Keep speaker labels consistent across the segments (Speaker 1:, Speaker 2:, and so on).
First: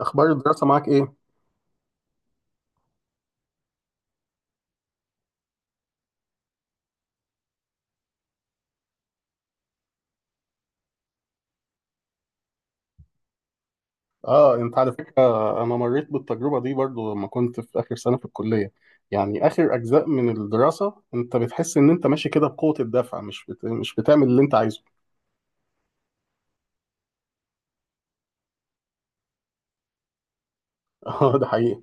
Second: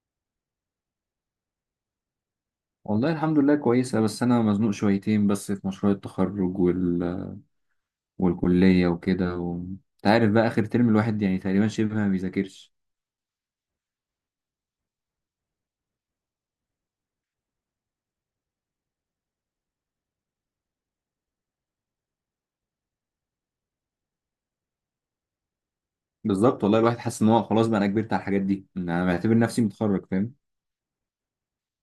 Speaker 1: اخبار الدراسه معاك ايه؟
Speaker 2: والله الحمد لله كويسة. بس أنا مزنوق شويتين بس في مشروع التخرج والكلية وكده أنت عارف بقى آخر ترم الواحد يعني تقريبا شبه ما بيذاكرش.
Speaker 1: اه، انت على فكره انا مريت بالتجربه دي برضو لما كنت في اخر سنه في الكليه. يعني اخر اجزاء من الدراسه انت بتحس ان انت ماشي كده بقوه الدفع، مش بتعمل اللي انت عايزه.
Speaker 2: بالظبط. والله الواحد حاسس إن هو خلاص بقى أنا كبرت على الحاجات دي، إن أنا بعتبر نفسي متخرج، فاهم؟
Speaker 1: اه، ده حقيقي.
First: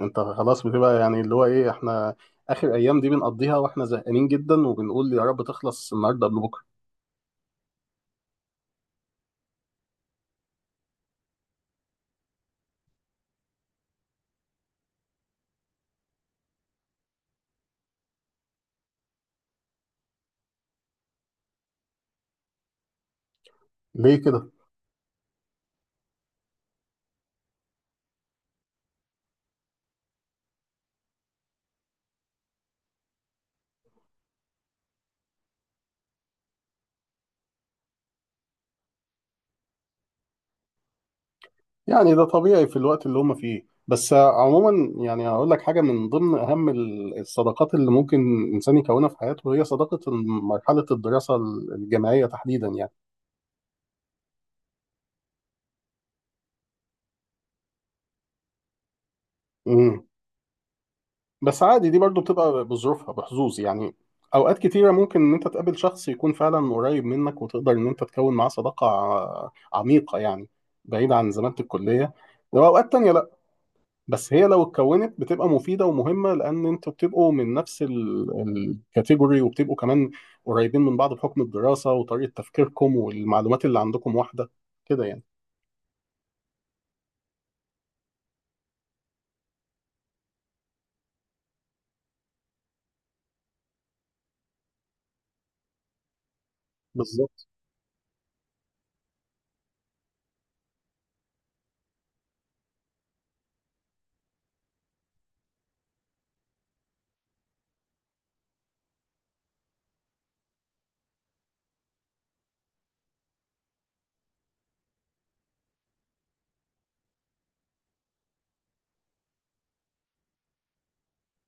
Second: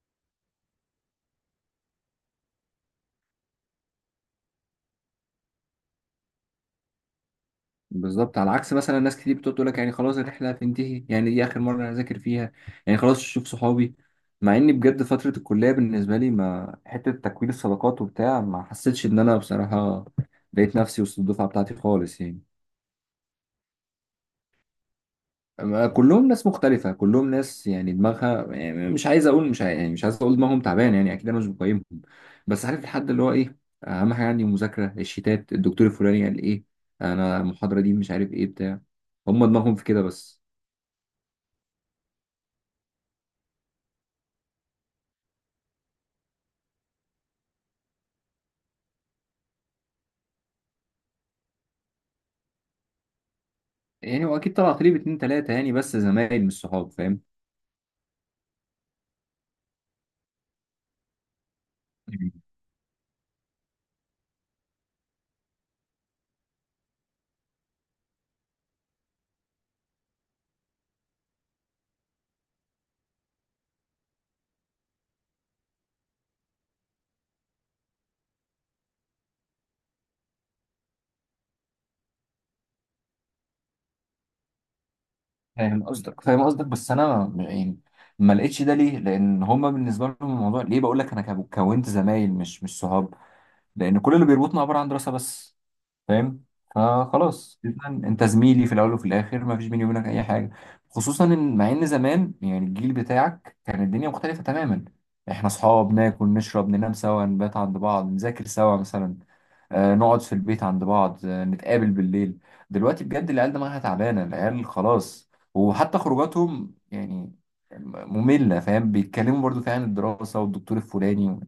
Speaker 1: انت خلاص بتبقى يعني اللي هو ايه، احنا اخر ايام دي بنقضيها واحنا زهقانين جدا وبنقول يا رب تخلص النهارده قبل بكره.
Speaker 2: بالظبط، على عكس مثلا ناس كتير بتقعد تقول لك يعني خلاص الرحلة هتنتهي، يعني دي آخر مرة أنا أذاكر فيها، يعني خلاص أشوف صحابي. مع إني بجد فترة الكلية بالنسبة لي ما حتة تكوين الصداقات وبتاع، ما حسيتش إن أنا بصراحة لقيت نفسي وسط الدفعة بتاعتي خالص يعني.
Speaker 1: ليه كده؟
Speaker 2: ما كلهم ناس مختلفة، كلهم ناس يعني دماغها، يعني مش عايز أقول مش عايز، يعني مش عايز أقول دماغهم تعبان يعني. أكيد أنا مش بقيمهم، بس عارف الحد اللي هو إيه. أهم حاجة عندي المذاكرة، الشيتات، الدكتور الفلاني قال إيه، أنا المحاضرة دي مش عارف إيه بتاع. هم دماغهم في كده بس.
Speaker 1: يعني ده طبيعي في الوقت اللي هم فيه، بس عموما يعني هقول لك حاجة، من ضمن أهم الصداقات اللي ممكن إنسان يكونها في حياته هي صداقة مرحلة الدراسة الجامعية تحديدا يعني.
Speaker 2: يعني هو أكيد طلعت لي باتنين تلاتة يعني، بس زمايل مش صحاب، فاهم؟
Speaker 1: امم بس عادي دي برضو بتبقى بظروفها بحظوظ يعني. أوقات كتيرة ممكن إن أنت تقابل شخص يكون فعلا قريب منك وتقدر إن أنت تكون معاه صداقة عميقة يعني، بعيد عن زمانة الكلية. وأوقات تانية، بس هي لو اتكونت بتبقى مفيدة ومهمة، لأن أنتوا بتبقوا من نفس الكاتيجوري، وبتبقوا كمان قريبين من بعض بحكم الدراسة، وطريقة تفكيركم والمعلومات اللي عندكم واحدة كده يعني.
Speaker 2: فاهم قصدك. بس انا يعني ما لقيتش ده. ليه؟ لان هما بالنسبه لهم الموضوع ليه، بقول لك انا كونت زمايل مش صحاب، لان كل اللي بيربطنا عباره عن دراسه بس، فاهم؟
Speaker 1: بالظبط.
Speaker 2: فخلاص إذا انت زميلي في الاول وفي الاخر، ما فيش بيني وبينك اي حاجه. خصوصا ان، مع ان زمان يعني الجيل بتاعك كان الدنيا مختلفه تماما. احنا اصحاب، ناكل نشرب ننام سوا، نبات عند بعض، نذاكر سوا مثلا، آه نقعد في البيت عند بعض، آه نتقابل بالليل. دلوقتي بجد العيال دماغها تعبانه، العيال خلاص، وحتى خروجاتهم يعني ممله، فاهم؟ بيتكلموا برضو فيها عن الدراسه والدكتور الفلاني.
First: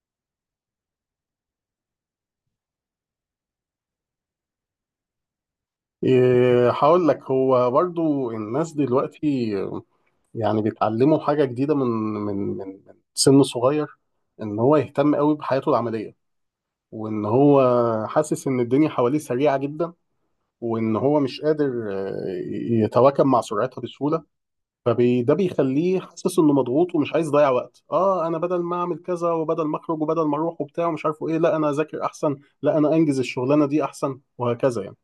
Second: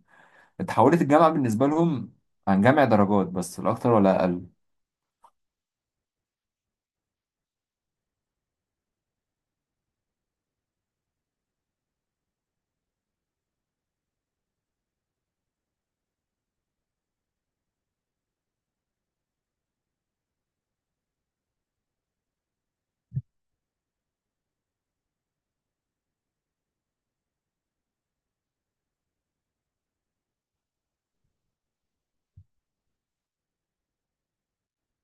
Speaker 2: اتحولت الجامعه بالنسبه لهم عن جمع درجات بس، لا اكتر ولا اقل.
Speaker 1: إيه، هقول لك، هو برضو الناس دلوقتي يعني بيتعلموا حاجة جديدة من سن صغير، إن هو يهتم قوي بحياته العملية، وإن هو حاسس إن الدنيا حواليه سريعة جدا، وإن هو مش قادر آه، يتواكب مع سرعتها بسهولة. فده بيخليه حاسس انه مضغوط، ومش عايز يضيع وقت. اه، انا بدل ما اعمل كذا وبدل ما اخرج وبدل ما اروح وبتاع ومش عارفه ايه، لا انا اذاكر احسن، لا انا انجز الشغلانه دي احسن، وهكذا يعني.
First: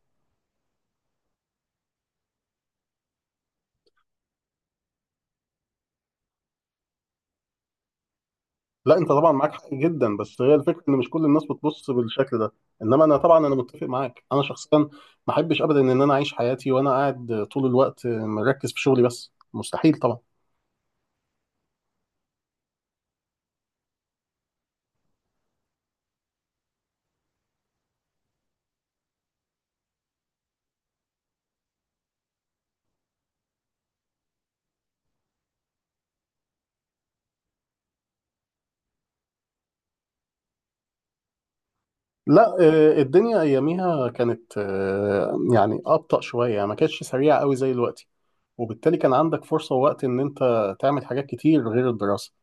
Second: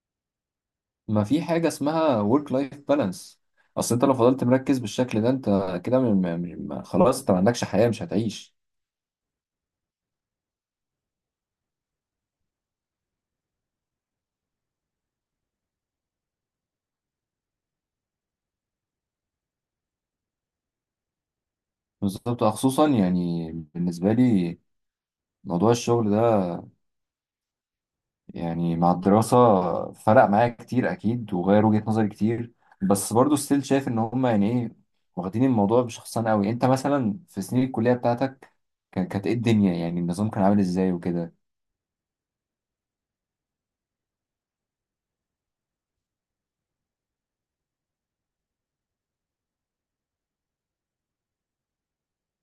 Speaker 2: ما في حاجة اسمها work life balance. اصل انت لو فضلت مركز بالشكل ده، انت كده خلاص، انت ما عندكش حياة، مش هتعيش.
Speaker 1: لا انت طبعا معاك حق جدا، بس هي الفكره ان مش كل الناس بتبص بالشكل ده. انما انا طبعا انا متفق معاك، انا شخصيا ما احبش ابدا ان انا اعيش حياتي وانا قاعد طول الوقت مركز في شغلي، بس مستحيل طبعا.
Speaker 2: بالظبط، خصوصا يعني بالنسبة لي موضوع الشغل ده يعني مع الدراسة فرق معايا كتير اكيد، وغير وجهة نظري كتير. بس برضو ستيل شايف ان هما يعني ايه، واخدين الموضوع بشخصان قوي. انت مثلا في سنين الكلية بتاعتك كانت ايه الدنيا، يعني النظام كان عامل ازاي وكده؟
Speaker 1: لا الدنيا اياميها كانت يعني ابطأ شويه، يعني ما كانتش سريعه قوي زي دلوقتي، وبالتالي كان عندك فرصة ووقت إن أنت تعمل حاجات كتير غير الدراسة.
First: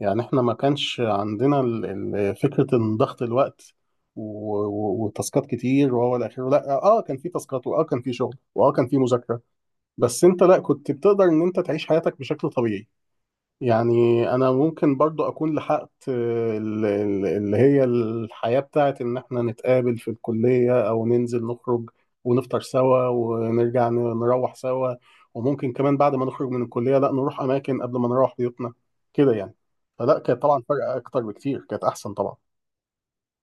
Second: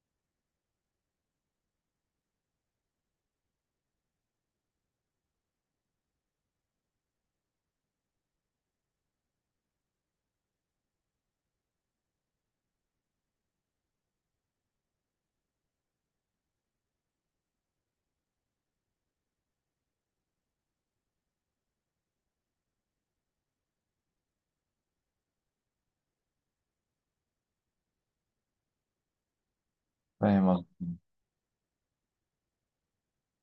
Speaker 1: يعني إحنا ما كانش عندنا فكرة إن ضغط الوقت وتاسكات كتير وهو إلى آخره. لا آه، كان في تاسكات، وآه كان في شغل، وآه كان في مذاكرة، بس أنت لا، كنت بتقدر إن أنت تعيش حياتك بشكل طبيعي يعني. انا ممكن برضو اكون لحقت اللي هي الحياة بتاعت ان احنا نتقابل في الكلية او ننزل نخرج ونفطر سوا ونرجع نروح سوا، وممكن كمان بعد ما نخرج من الكلية لا نروح اماكن قبل ما نروح بيوتنا كده يعني. فلا، كانت
Speaker 2: فاهم
Speaker 1: طبعا
Speaker 2: قصدك،
Speaker 1: فرق اكتر بكتير، كانت احسن طبعا.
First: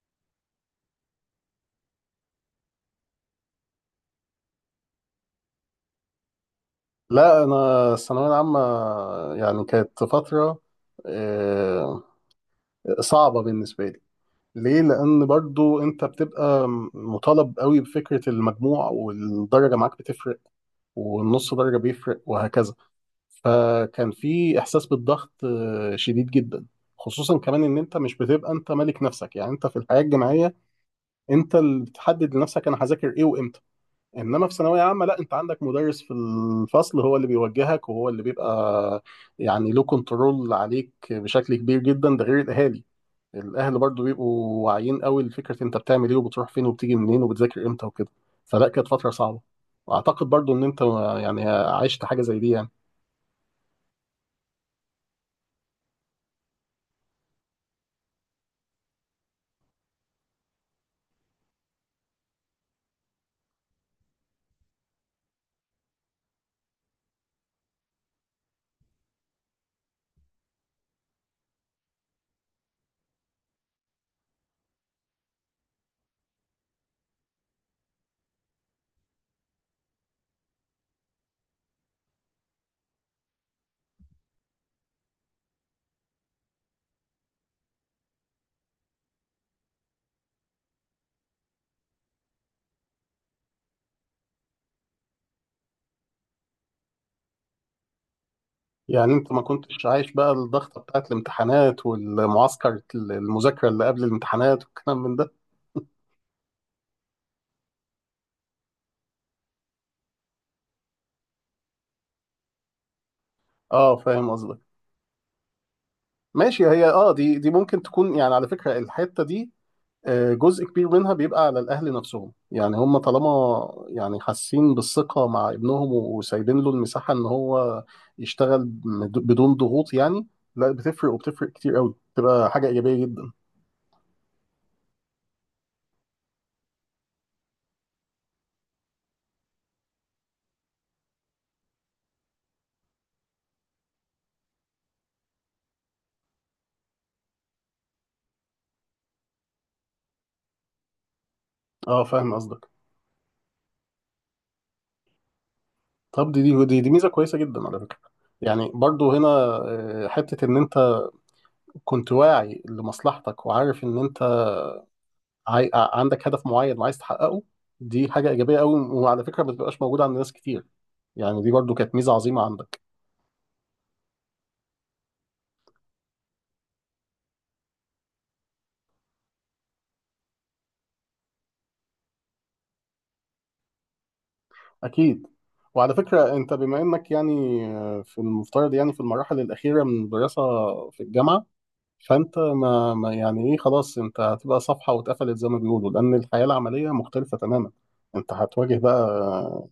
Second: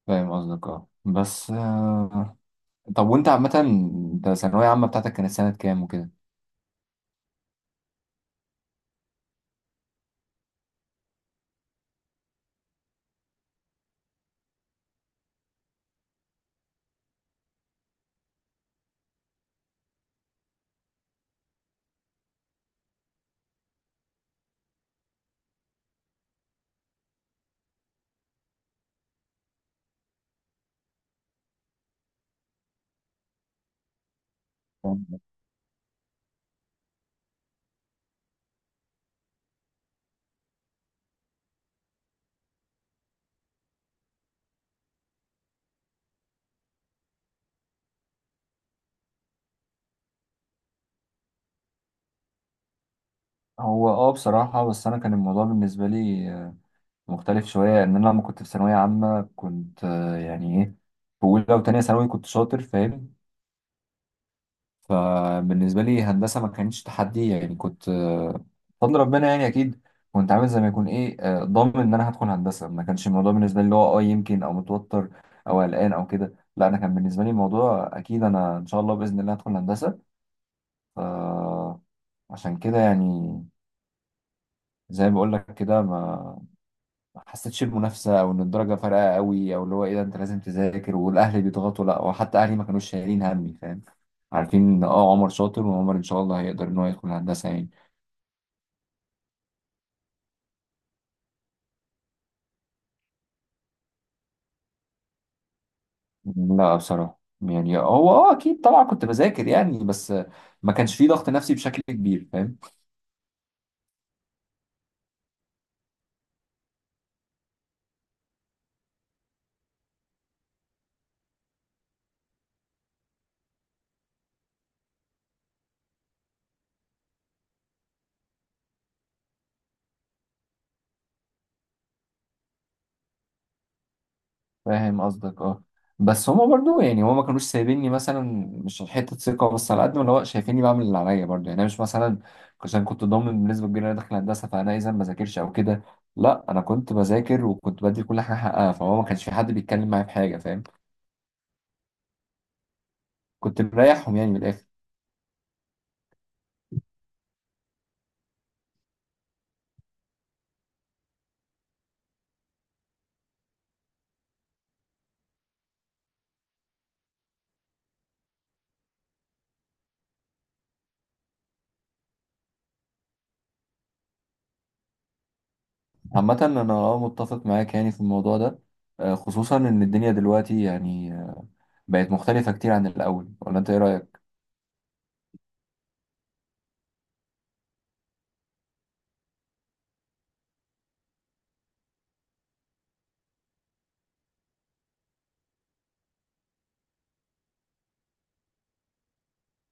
Speaker 2: فاهم قصدك. اه بس طب وانت عامة، انت الثانوية عامة بتاعتك كانت سنة كام وكده؟
Speaker 1: لا انا الثانوية العامة يعني كانت فترة آه، صعبة بالنسبة لي. ليه؟ لان برضو انت بتبقى مطالب قوي بفكره المجموع، والدرجه معاك بتفرق والنص درجه بيفرق، وهكذا. فكان في احساس بالضغط شديد جدا، خصوصا كمان ان انت مش بتبقى انت ملك نفسك. يعني انت في الحياه الجامعيه انت اللي بتحدد لنفسك انا هذاكر ايه وامتى، انما في ثانويه عامه لا، انت عندك مدرس في الفصل هو اللي بيوجهك، وهو اللي بيبقى يعني له كنترول عليك بشكل كبير جدا. ده غير الاهالي، الاهل برضو بيبقوا واعيين قوي لفكره انت بتعمل ايه وبتروح فين وبتيجي منين وبتذاكر امتى وكده. فلا، كانت فتره صعبه. واعتقد برضو ان انت يعني عشت حاجه زي دي يعني.
Speaker 2: هو اه بصراحة، بس أنا كان الموضوع بالنسبة لي مختلف شوية. إن أنا لما كنت في ثانوية عامة كنت يعني إيه، في أولى وتانية ثانوي كنت شاطر، فاهم؟ فبالنسبة لي هندسة ما كانتش تحدي. يعني كنت بفضل ربنا يعني، أكيد كنت عامل زي ما يكون إيه ضامن إن أنا هدخل هندسة. ما كانش الموضوع بالنسبة لي اللي هو أه يمكن أو متوتر أو قلقان أو كده. لا، أنا كان بالنسبة لي الموضوع أكيد أنا إن شاء الله بإذن الله هدخل هندسة. عشان كده يعني، زي ما بقول لك كده، ما حسيتش بمنافسه او ان الدرجه فارقه قوي، او اللي هو ايه ده انت لازم تذاكر والاهل بيضغطوا. لا، وحتى اهلي ما كانوش شايلين همي، فاهم؟ عارفين ان اه عمر شاطر، وعمر ان شاء الله هيقدر ان هو يدخل هندسه يعني.
Speaker 1: يعني انت ما كنتش عايش بقى الضغطه بتاعت الامتحانات والمعسكر المذاكره اللي قبل الامتحانات والكلام من ده؟
Speaker 2: لا بصراحه يعني هو اه اكيد طبعا كنت بذاكر يعني، بس ما كانش فيه ضغط نفسي بشكل كبير، فاهم؟
Speaker 1: اه، فاهم قصدك. ماشي، هي اه دي ممكن تكون يعني على فكره الحته دي جزء كبير منها بيبقى على الاهل نفسهم. يعني هم طالما يعني حاسين بالثقه مع ابنهم وسايبين له المساحه ان هو بدون ضغوط يعني، لا، بتفرق، وبتفرق كتير قوي، بتبقى حاجه ايجابيه جدا.
Speaker 2: فاهم قصدك. اه بس هما برضو يعني، هما ما كانوش سايبيني مثلا، مش حته ثقه بس، على قد ما اللي هو شايفيني بعمل اللي عليا برضو يعني. انا مش مثلا عشان كنت ضامن بنسبه كبيره ان انا داخل هندسه فانا اذا ما بذاكرش او كده. لا، انا كنت بذاكر وكنت بدي كل حاجه حقها، فهو ما كانش في حد بيتكلم معايا في حاجه، فاهم؟
Speaker 1: اه، فاهم قصدك.
Speaker 2: كنت مريحهم يعني من الاخر.
Speaker 1: طب دي ميزه كويسه جدا على فكره. يعني برضو هنا حته ان انت كنت واعي لمصلحتك، وعارف ان انت عندك هدف معين وعايز تحققه. دي حاجه ايجابيه قوي، وعلى فكره ما بتبقاش موجوده عند ناس كتير، يعني دي برضو كانت ميزه عظيمه عندك.
Speaker 2: عامه انا اه متفق معاك يعني في الموضوع ده، خصوصا ان الدنيا دلوقتي يعني بقت مختلفه كتير عن الاول، ولا انت ايه رايك؟
Speaker 1: أكيد. وعلى فكرة أنت بما إنك يعني في المفترض يعني في المراحل الأخيرة من الدراسة في الجامعة، فأنت ما يعني إيه، خلاص أنت هتبقى صفحة واتقفلت زي ما بيقولوا، لأن الحياة العملية مختلفة تماما، أنت هتواجه بقى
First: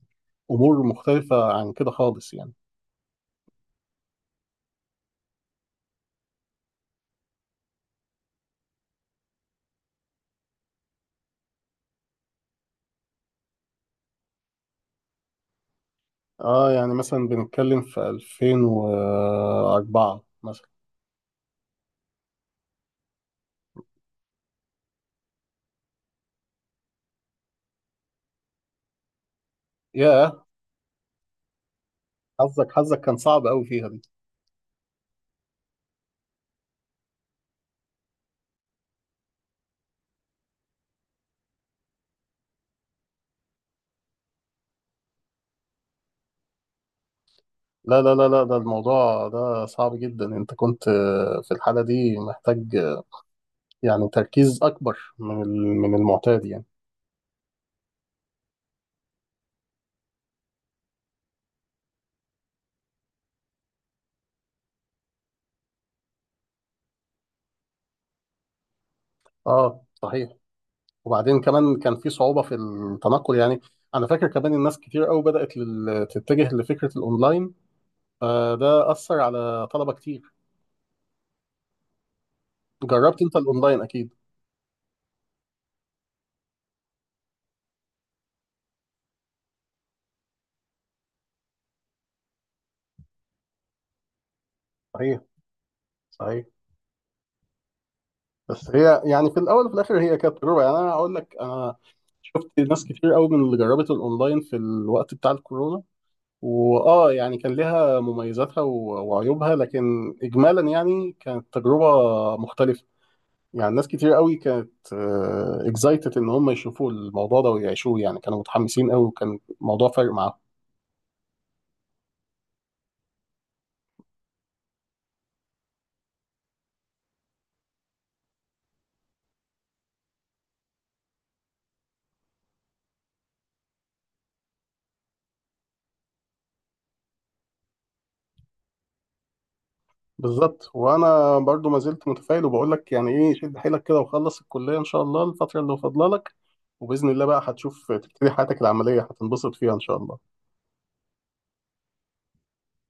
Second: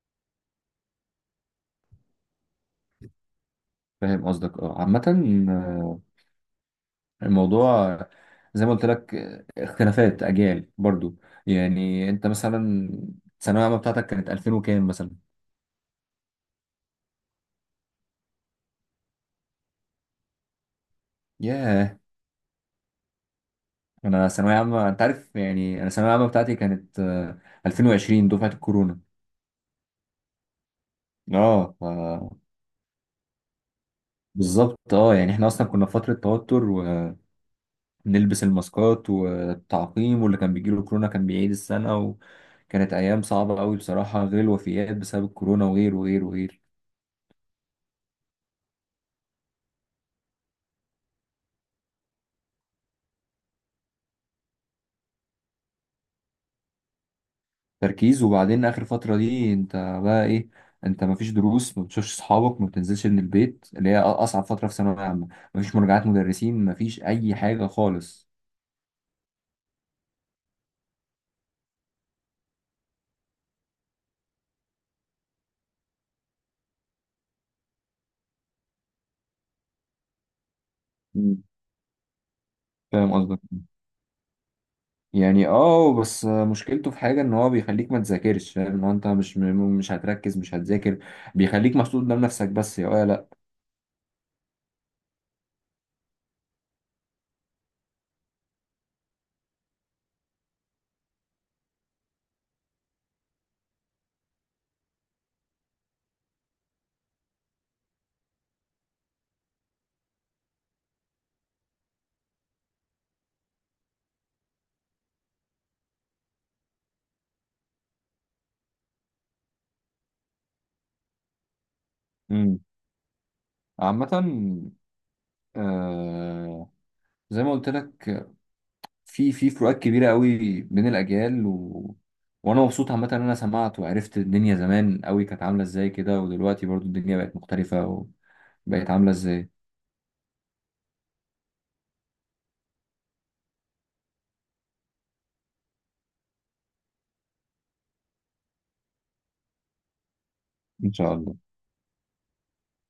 Speaker 1: أمور مختلفة عن كده خالص يعني.
Speaker 2: فاهم قصدك. اه عامه الموضوع زي ما قلت لك، اختلافات اجيال برضو. يعني انت مثلا الثانويه العامه بتاعتك كانت 2000 وكام مثلا؟
Speaker 1: اه، يعني مثلا بنتكلم في 2004 مثلا.
Speaker 2: ياه، انا ثانويه عامه انت عارف، يعني انا الثانويه العامه بتاعتي كانت 2020، دفعه الكورونا.
Speaker 1: ياه،
Speaker 2: اه
Speaker 1: حظك كان صعب قوي فيها دي.
Speaker 2: بالظبط. اه يعني احنا اصلا كنا في فتره توتر، ونلبس الماسكات والتعقيم، واللي كان بيجيله كورونا كان بيعيد السنه، وكانت ايام صعبه قوي بصراحه، غير الوفيات بسبب الكورونا وغير وغير وغير.
Speaker 1: لا لا لا لا، ده الموضوع ده صعب جدا. انت كنت في الحالة دي محتاج يعني تركيز اكبر من من المعتاد يعني.
Speaker 2: تركيز، وبعدين اخر فتره دي انت بقى ايه، انت مفيش دروس، ما بتشوفش اصحابك، ما بتنزلش من البيت، اللي هي اصعب فتره في ثانويه عامه، مفيش مراجعات مدرسين، مفيش اي حاجه خالص.
Speaker 1: اه صحيح. وبعدين كمان كان في صعوبة في التنقل يعني. انا فاكر كمان الناس كتير قوي بدأت تتجه لفكرة الاونلاين، فده أثر على طلبة كتير.
Speaker 2: مم. فاهم
Speaker 1: جربت انت
Speaker 2: قصدك.
Speaker 1: الاونلاين اكيد؟
Speaker 2: يعني اه بس مشكلته في حاجه ان هو بيخليك ما تذاكرش، فاهم؟ ان هو انت مش مش هتركز، مش هتذاكر، بيخليك محطوط قدام نفسك بس، يا ولا لا.
Speaker 1: صحيح. صحيح. بس هي يعني في الاول وفي الاخر هي كانت تجربه. يعني انا هقول لك، انا شفت ناس كتير قوي من اللي جربت الاونلاين في الوقت بتاع الكورونا، واه يعني كان لها مميزاتها وعيوبها، لكن اجمالا يعني كانت تجربه مختلفه. يعني ناس كتير قوي كانت اكزايتد ان هم يشوفوا الموضوع ده ويعيشوه، يعني كانوا متحمسين قوي وكان الموضوع فارق معاهم.
Speaker 2: مم. عامه آه زي ما قلت لك، في فروقات كبيرة قوي بين الأجيال وأنا مبسوط عامة إن أنا سمعت وعرفت الدنيا زمان قوي كانت عاملة إزاي كده، ودلوقتي برضو الدنيا بقت مختلفة وبقت عاملة إزاي.
Speaker 1: بالظبط. وانا برضو ما زلت متفائل وبقول لك يعني ايه، شد حيلك كده وخلص الكليه ان شاء الله الفتره اللي فاضله لك، وباذن الله بقى هتشوف تبتدي حياتك العمليه هتنبسط فيها ان شاء الله.
Speaker 2: إن شاء الله.